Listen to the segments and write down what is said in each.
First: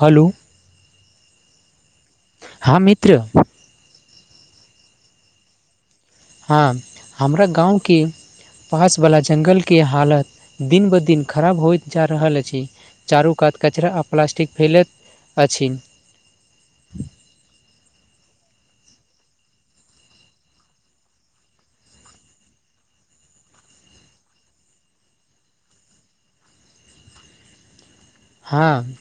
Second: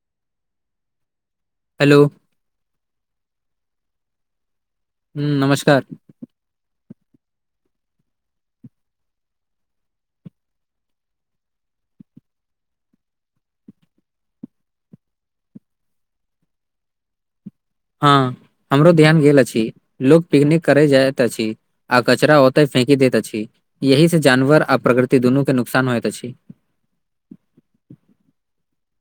हलो hello हँ मित्र हू नमस्कार हँ हमरा गाँवके पासवला जंगल के हालत दिन ब दिन खराब होइत जा रहल अछि चारु कात कचरा आ प्लास्टिक फैलत अछि हँ हमरो ध्यान गेल अछि लोग पिकनिक करे जाइत अछि आ कचरा ओतय फेकी दैत अछि यही से जानवर आ प्रकृति दुनू के नुकसान होइत अछि हँ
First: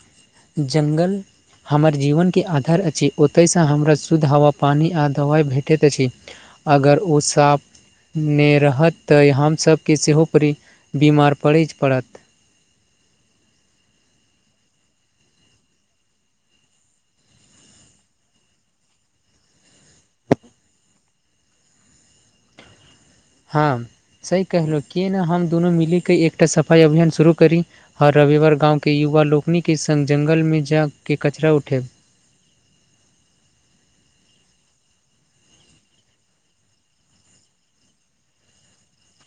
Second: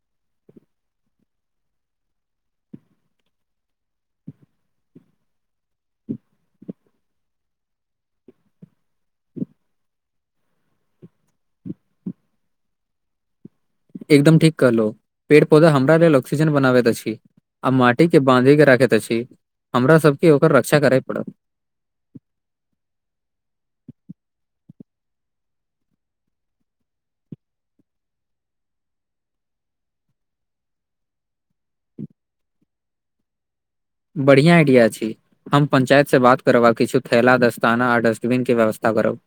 जंगल हमर जीवन के आधार अछि ओतय से हमरा शुद्ध हवा पानी आ दवाइ भे टैत अछि अगर ओ साफ ने रहत त हमसभके सेहो पर बीमार पड़ै पड़त एकदम ठीक कहलो पेड़ पौधा हमरा लेल ऑक्सीजन बनाबैत अछि आ माटी के बाँधे के राखैत अछि हमरा सबके ओकर रक्षा करे पड़त हँ सही कहलहुँ किए नहि हम दुनू मिलिक क एकटा सफाय अभियान शुरू करी हर रविवार गाँव के युवा लोकनि के संग जंगल मे जा के कचराा उठे बढ़िआ आइडिया छै हम पञ्चायत से बात करब आ किछु थैला दस्ताना आ डस्टबिन के व्यवस्था करब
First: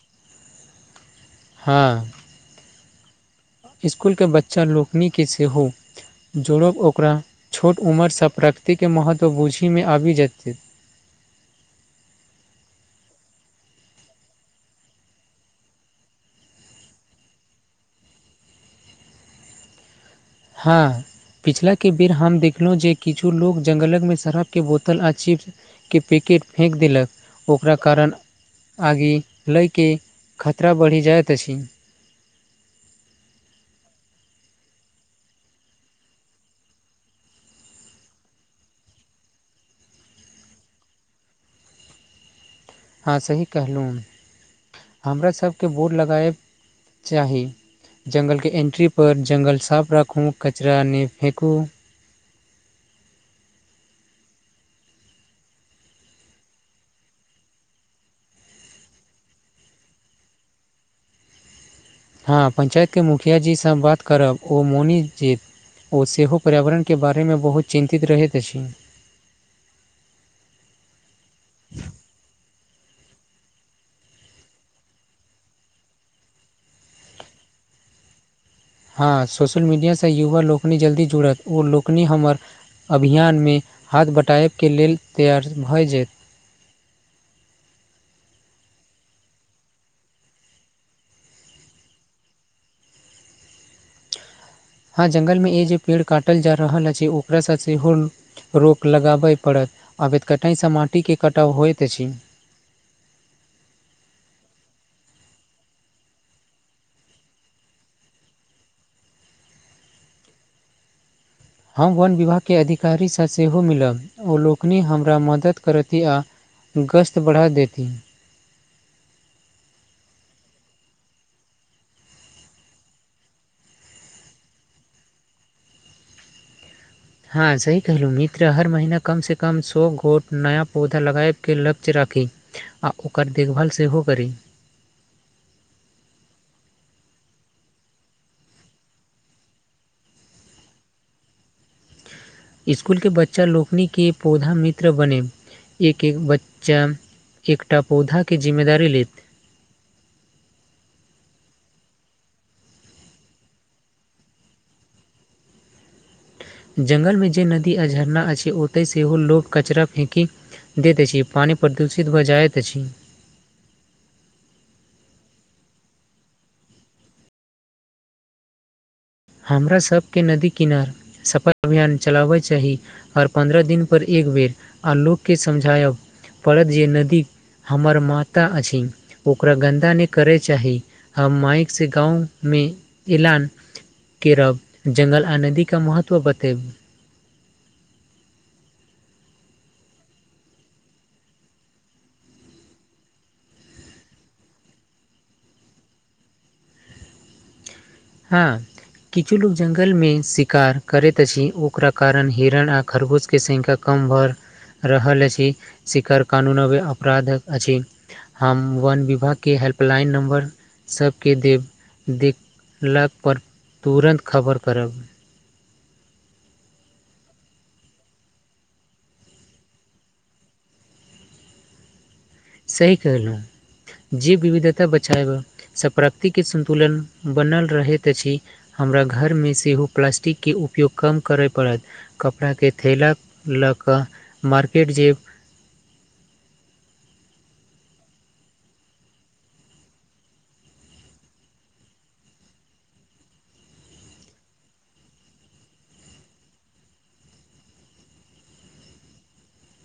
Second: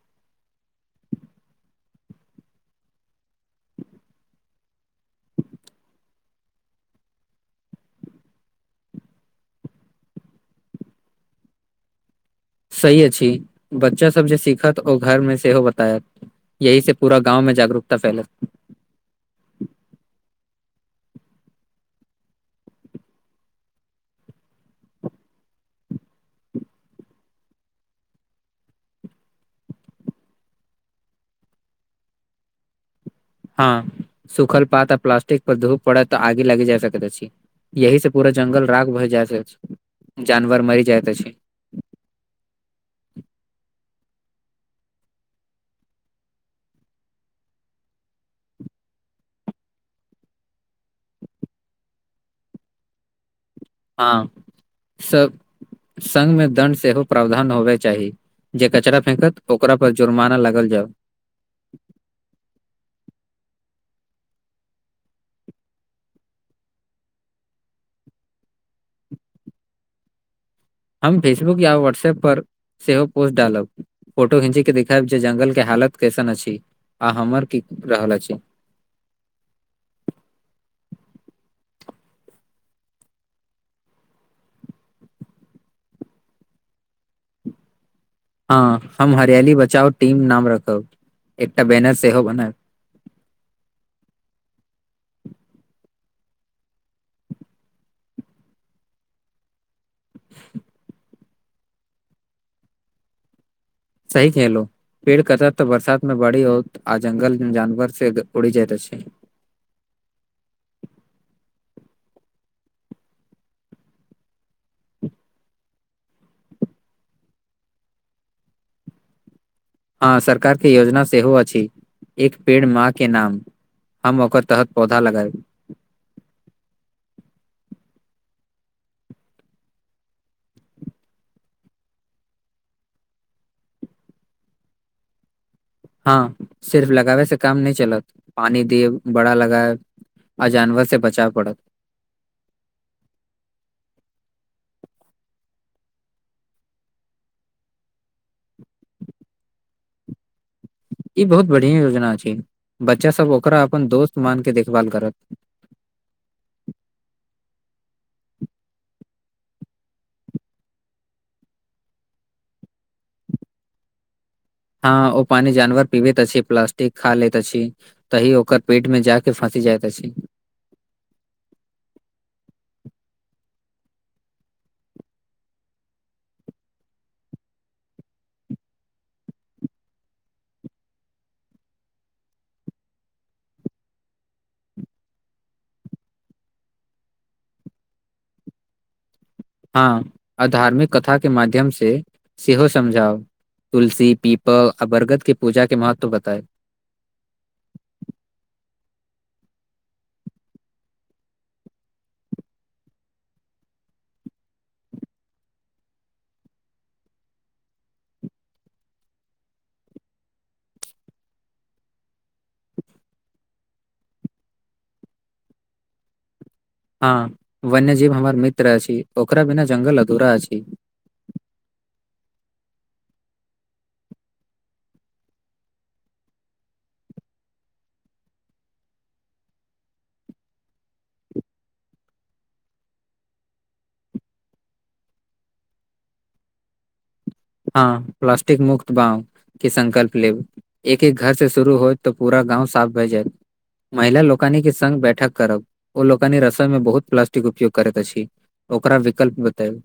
हँ स्कूल के बच्चा लोकनी क से हो जोड़ब ओकरा छोट उम्रसँ प्रकतिके महत्व बूँझीमे आबि जेतै सही अछि बच्चा सब जे सिखत ओ घर मे सेहो बतायत यही से पूरा गाँंव मे जागरूकता फैलत हँ पिछलाके बेर हम देखलहुँ जे किछु लो जंगलकमे शराब के बोतल आ चिप्स के पैकेट फेक देलक ओकरा कारण आगे लयके खतरा बढ़ि जाइत अछि हँ सुखल पात आ प्लासटिक पर धूप पड़त त आगे लागि जा सकत अछि यही से पूरा जंगल राख भए जाइत जानवर मरि जाइत अछि हँ सही कहलहुँ हमरा सबके वोर्ड लगाबए चाहि जंगल के एंट्री पर जंगल साफ राखू कचरा नहि फेकू हँ सब सगमे दण्ड सेहो प्रावधान होबे चाहि जे कचरा फेंकत ओकरा पर जुर्माना लागल जाए हँ पञ्चायतके मुखियााजीसँ बात करब ओ मौनीजीत ओ सेहो पर्यावरणके बारेमे बहुत चिन्तित रहैत अछि हम फेसबुक या व्हाट्सऐप पर सेहो पोस्ट डालब फोटो खींचे के देखायब जे जंगल के हालत कैसन अछि आ हमर की रहल अछि हँ सोशल मीडियासँ युवा लोकनि जल्दी जुड़त ओ लोकनि हमर अभियानमे हाथ बँटाबके लेल तैआर भऽ जायत हँ हम हरियाली बचाउ टीम नाम रखब एकटा बैनर सेहो बनाएब हँ जंगल मे ए जे पेड़ काटल जा रहल अछि ओकरा सब हो रोक लगाबय पड़त आब त कटाहिसँ माटिके कटाव होइत अछि सही कैलो पेड़ कतत तऽ बरसात मे बड़ी होत आ जंगल जानवर से उड़ि जाइत छै हम वन विभागके अधिकारीसँ सेहो मिलब ओलनि हमरा मदद करथि आ गश्त बढ़ा देती हँ सरकार के योजना सेहो अछि एक पेड़ माँ के नाम हम ओकर तहत पौधा लगाएब हँ सही कहलहुँ मित्र हर महिना कमसँ कम सए गोट नया पौधा लगाबके लक्ष्य राखि आ ओकर देखभाल सेहो करि हँ सिर्फ लगाबै से काम नहि चलत पानी दिय बड़ा लगए आ जानवर से बचाव पड़त स्कूल के बच्चा लोकनी के पौधा मित्र बने एक एक बच्चा एकटा पौधा के जिम्मेदारी लेत ई बहुत बढ़ििया योजना छै बच्चा सब ओकरा अपन दोस्त मान के देखभाल करत जंगल मे जे नदी आ झरना छै ओतय सेहो लोभ कचरा फेंकि द दै छी पानि प्रदूषित भऽ जाइत अछि हँ ओ पानी जानवर पीबैत अछि प्लास्टिक खा लैत अछि तहि ओकर पेट में जाक हमरा सबके नदी किनार सफाइ अभियान चलाबय चाही हर पन्द्रह दिन पर एक बेर आ लोकके समझायब पड़त जे नदी हमर माता अछि ओकरा गन्दा नहि करय चाहि हम माइक से गाँवमे ऐलान केरब जंगल आ नदीके महत्व बतबै हँ आ धार्मिक कथा के माध्यम से सेहो समझाउ तुलसी पीपल आ बरगद के पूजा के महत्व बताए हँ किछु लोक जङ्गलमे शिकार करैत अछि ओकरा कारण हिरण आ खरगोशके संख्या कम भऽ रहल अछि शिखर कानूनोमे अपराध अछि हम वन विभागके हेल्पलाइन नम्बर सबके देब दे लग परर तुरन्त खबर करब हँ वन्यजीव हमर मित्र अछि ओकरा बिना जंगल अधूरा अछि सही कहलु जे विविधता बचएबसँ प्रकृति के संन्तुलन बनल रहैत अछि हमरा घरमे सेहो प्लास्टिकके उपयोग कम करय पड़त कपड़ाके थैेला लऽ कऽ मार्केट जे हँ प्लास्टिक मुक्त बाम क संकल्प लेब एक एक घर से शुरू होत तऽ पूरा गाँव साफ भए जायत महिला लोकनी के संग बैठक करब ओ लोकनी रसोई में बहुत प्लास्टिक उपयोग करैत अछि ओकरा विकल्प बतैब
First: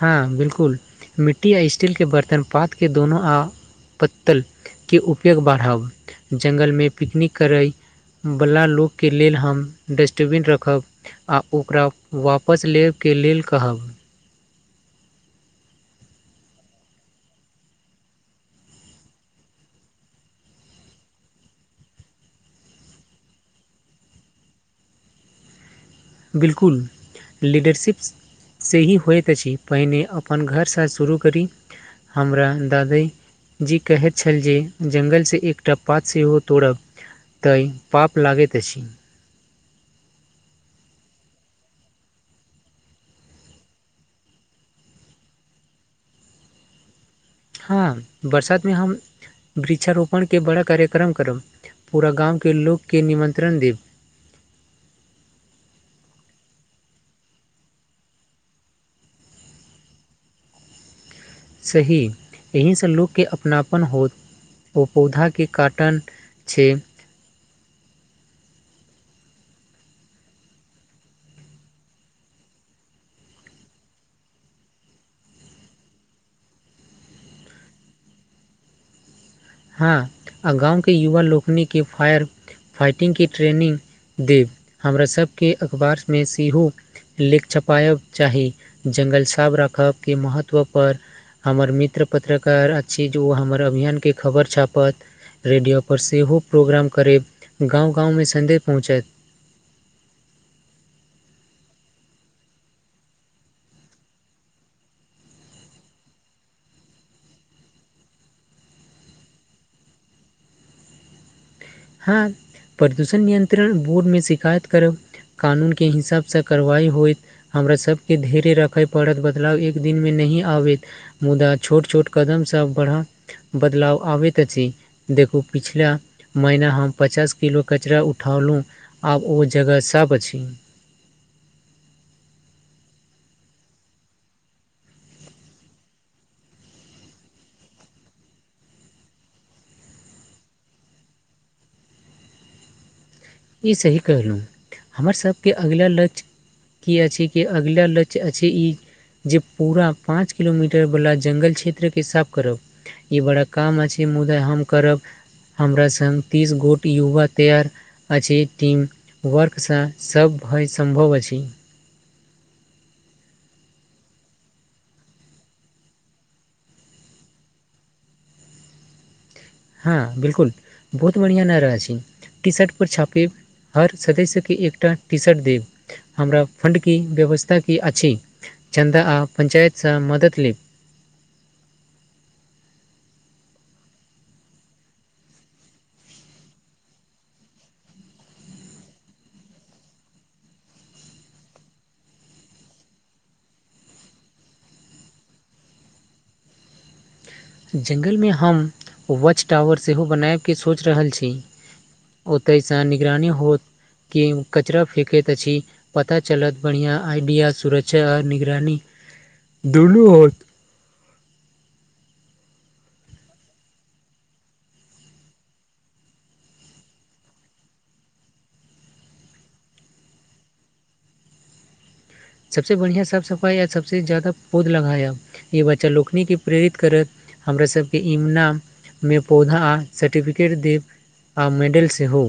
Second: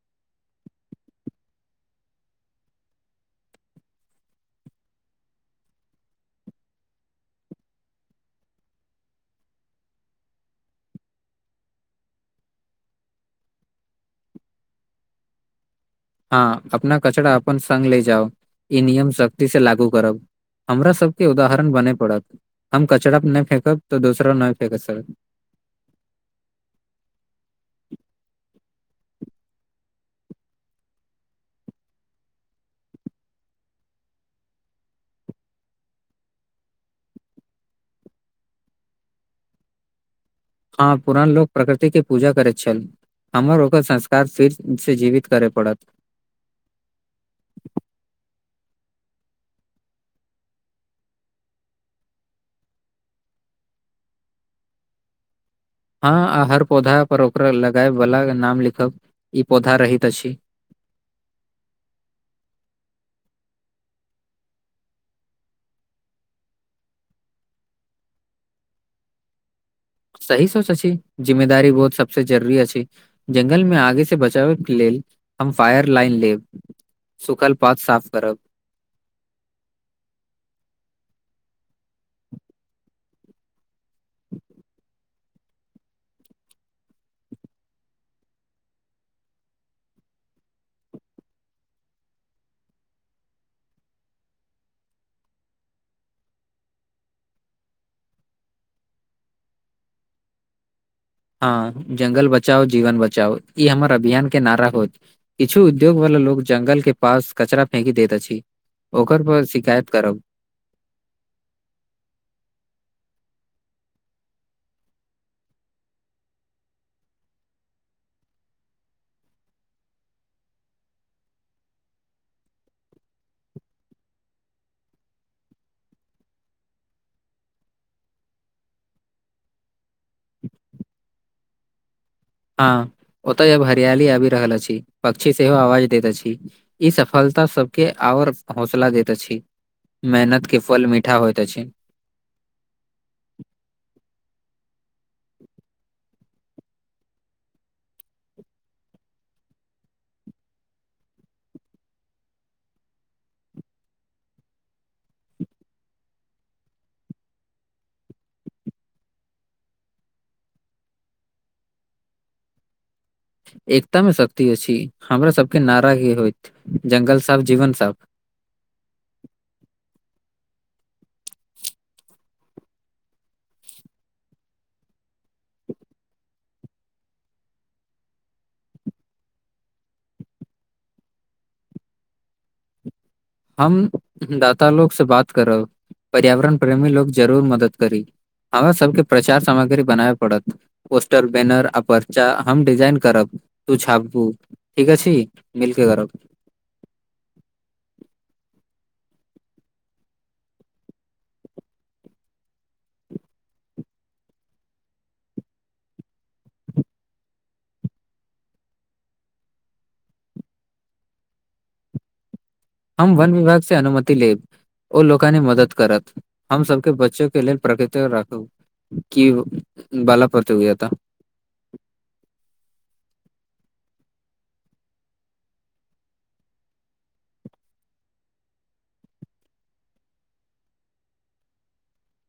हँ बिलकुल मिट्टी आ स्टीलके बर्तन पातके दोनो आ पत्तल के उपयोग बढ़उ जगंलमे पिकनिक करय बला लोकके लेल हम डस्टबीन रखब आ ओकरा वापस लेबके लेल कहब हँ अपना कचरा अपन संग ले जाउ ई नियम सख्ती से लागू करब हमरा सबके उदाहरण बने पड़त हम कचरा पर नहि फेेकब तऽ दोसरा नहि फेेक स बिलकुल लीडरशिप से ही होइत अछि पहिने अपन घरसँ शुरू करी हमरा दादई जी कहैत छल जे जंगल स एकटा पात सेहो तोड़ब तै पाप लागेत अछि हँ पुरान लोक प्रकृति के पूजा करैत छल हमर ओकर संस्कार फिर से जीवित करे पड़त हँ बरसातमे हम वृक्षारोपणके बड़ा कार्यक्रम करब पूरा गाँवके लोकके निमन्त्रण देब हँ आ हर पौधा पर ओकरा लगए वाला नाम लिखब ई पौधा रहैत अछि सही एहिसँ लोकके अपनापन होत ओ पौधाके काटन छै सही सोची छि जिम्मेदारी बहुत सबस जरूरी अछि जंगल मे आगे से बचाबै के लेल हम फायर लाइन लेब सुखल पात साफ करब हँ आ गाँव के युवा लोकनि के फायर फाइटिंग के ट्रेनिंग देब हमरा सबके अखबारमे सेहो लेख छपायब चाही जंगल साफ राखब के महत्व पर हमर मित्र पत्रकार अछि जे ओ हमर अभियान के खबर छापत रेडियो पर सेहो प्रोग्राम करैब गाँव गाँवमे संदेश पहुँचैत आ जंगल बचाओ जीवन बचाओ ई हमर अभियान के नारा होत किछु उद्योग वला लोग जंगल के पास कचरा फेक दैत अछि ओकर पर शिकायत करब हँ प्रदूषण नियंत्रण बोर्डमे शिकायत करब कानून के हिसाबसँ कार्यवाइ होइत हमरासभके धैर्य रखय पड़त बदलाव एक दिनमे नहि आबैत मुदा छोट छोट कदमसभ बढ़ाउ बदलाव आबैत अछि देखू पिछिला महिना हम पचास किलो कचरा उठौलहुँ आब ओ जगह सब अछि हँ ओतय जब हरियाली आबि रहल अछि पक्षी सेहो आवाज दैत अछि ई सफलता सब के आओर हौसला देैत अछि मेहनत के फल मीठा होयत अछि ई सही कहलहुँ हमर सभके अगिला लक्ष्य की अछि कि अगिला लक्ष्य अछि ई जे पूरा पाँच किलोमीटर वाला जंगल क्षेत्र के साफ करब ई बड़ा काम अछि मुदा हम करब हमरा संग तीस गोट युवा तैयार अछि टीम वर्कसँ सभ भय सम्भव अछि एकता मे शक्ति अछि हमरा सबके नारा एही होयत जंगल साफ जीवन साफ हँ बिल्कुल बहुत बढ़ियां नारा अछि टी शर्ट परर छापब हर सदस्यके एकटा टी शर्ट देब हमरा फंड के व्यवस्था की अछि चन्दा आ पंचायतसँ मदद लेब हम दाता लोग स बात करब पर्यावरण प्रेमी लोक जरूर मदद करी हमरा सबके प्रचार सामग्री बनायब पड़त पोस्टर बैनर आचा हम डिजाइन करब तू छापबू ठीक अछि मिलके करब जंगलमे हम वॉच टावर सेहो बनायब के सोचि रहल छी ओतयसँ निगरानी होत कि कचरा फेेकैत अछि पता चलत बढ़ियां आइडिया सुरक्षा आ निगरानी दुनु होत हम वन विभाग से अनुमति लेब ओ लोकानि मदद करत हम सबके बच्चो के लेल प्रकृति राखू की बाला प्रतियोगिता सबसे बढ़िआँ साफ सफाइ आ सबसे ज्यादा पौध लगाया य बच्चा लोकनी केप्रेरित करत हमरा सबके इमनामे पौधा आ सर्टिफिकेट देब आ मेडेल सेहो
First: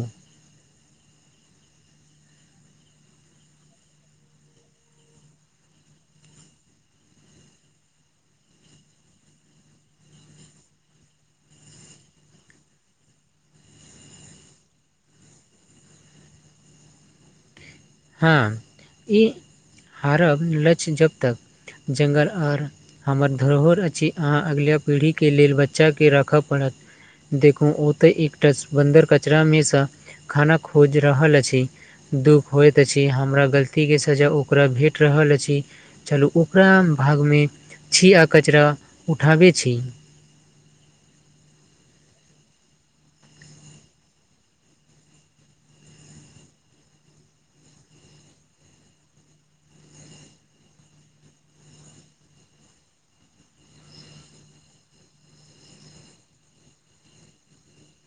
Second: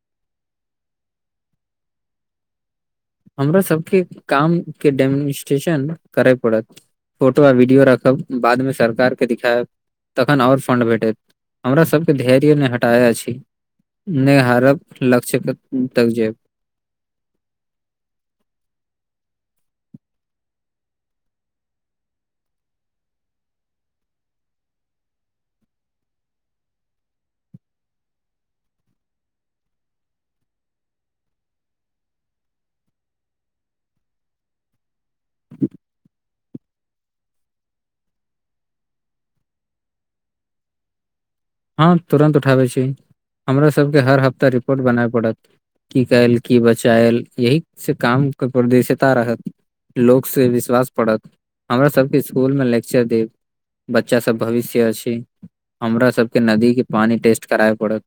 हमरा सबके काम के डेमनिस्ट्रेशन करै पड़त फोटो आ वीडियो राखब बादमे सरकार के दिखायब तखन और फंड भेटैत हमरा सबके धैर्य नय हटाए अछि नहि हारब लक्ष्य के तक जायब हँ ई हारब लक्ष्य जब तक जंगल आओर हमर धरोहर अछि अहाँ अगिला पीढ़ीके लेल बचाके राखय पड़त देखु ओ त एकटा बन्दर कचरा मे सा खाना खोज रहल अछि दु होइत अछि हमरा गलतीके सजा ओकरा भेट रहल अछि चलू ओकरा भागमे छी आ कचरा उठाबै छी हँ तुरन्त उठाबै छी हमरा सबके हर हफ्ता रिपोर्ट बना पड़त की कयल की बचायल यही से काम के परदशिता रहत लोकसँ विश्वास पड़त हमराासभके स्कुलमे लेक्चर देब बच्चा सब भविष्य अछि हमरा सबके नदी के पानी टेस्ट कराएब पड़त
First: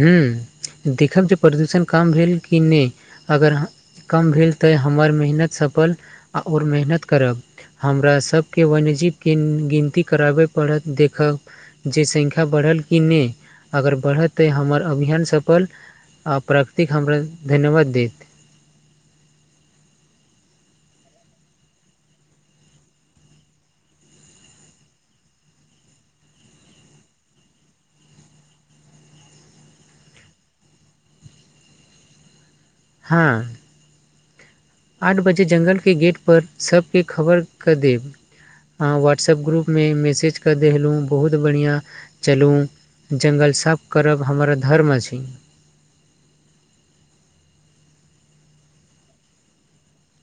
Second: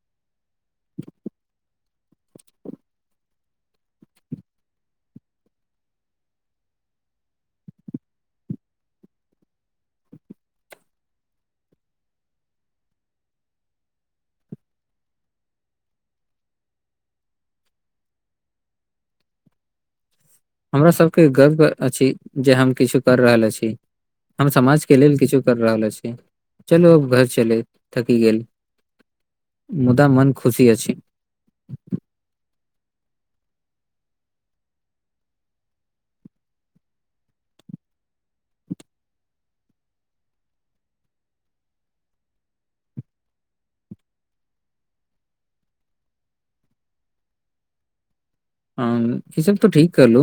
हँ देखब जे प्रदूषण कम भेल कि नहि अगर कम भेल तऽँ हमर मेहनत सफल आ आओर मेहनत करब हमरा सभके वन्यजीव के गिनती कराबय पड़त देखब जे संख्या बढ़ल कि नय अगर बढ़त तैँ हमर अभियान सफल आ प्राकृतिक हमरा धन्यवाद देत हमरा सबके गर्व अछि जे हम किछु कर रहल अछि हम समाज के लेल किछु कर रहल अछि चलु अब घर चल थकि गेल मुदा मन खुशी अ छै हँ आठ बजे जंगलके गेटपर सबके खबर कऽ देब हह व्हाट्सअप ग्रुपमे मैसेजके देखेलहुँ बहुत बढ़िआँ चलूं जंगल साफ करब हमर धर्म अछि ह ई सब त ठीक कर लू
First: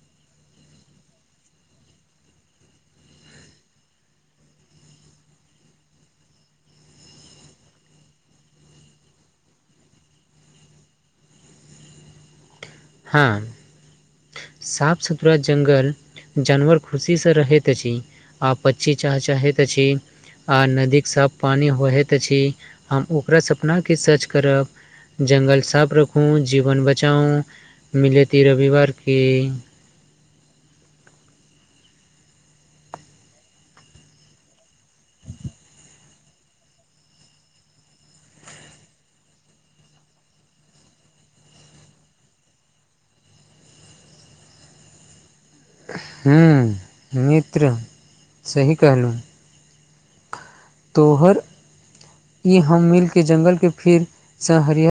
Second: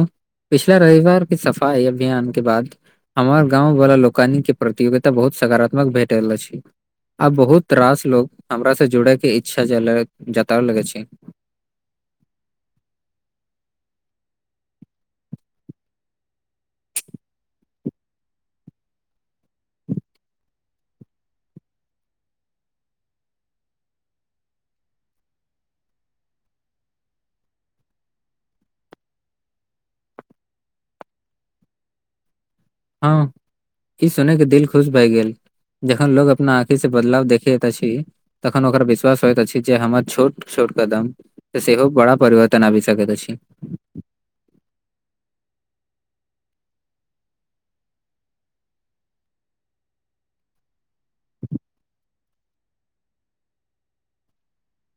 पिछला रविवारके सफाई अभियान के बाद हमर गाँंवाला लोकानिक के प्रतियोगिता बहुत सकारात्मक भेट रहल अछि आब बहुत रास लोग हमरा से जुड़े के इच्छा जल जताव लगे अछि हँ साफ सुथरा जंगल जानवर खुशीसँ रहैत अछि आ पक्षी चहचहायत अछि आ नदीके साफ पानि होहैत अछि हम ओकरा सपनाके सच करब जंगल साफ रखू जीवन बचाउ मिलेती रविवार के हँ ई सुनैके दिल खुश भए गेल जखन लोग अपना आँखि से बदलाव देखेत अछि तखन ओकर विश्वास होइत अछि जे हमर छोट छोट कदम त सेहो बड़ा परिवर्तन आबि सकैत अछि हू मित्र सही कहलहुँ तोहर ई हम मिलके जंगल के फिर स हरिया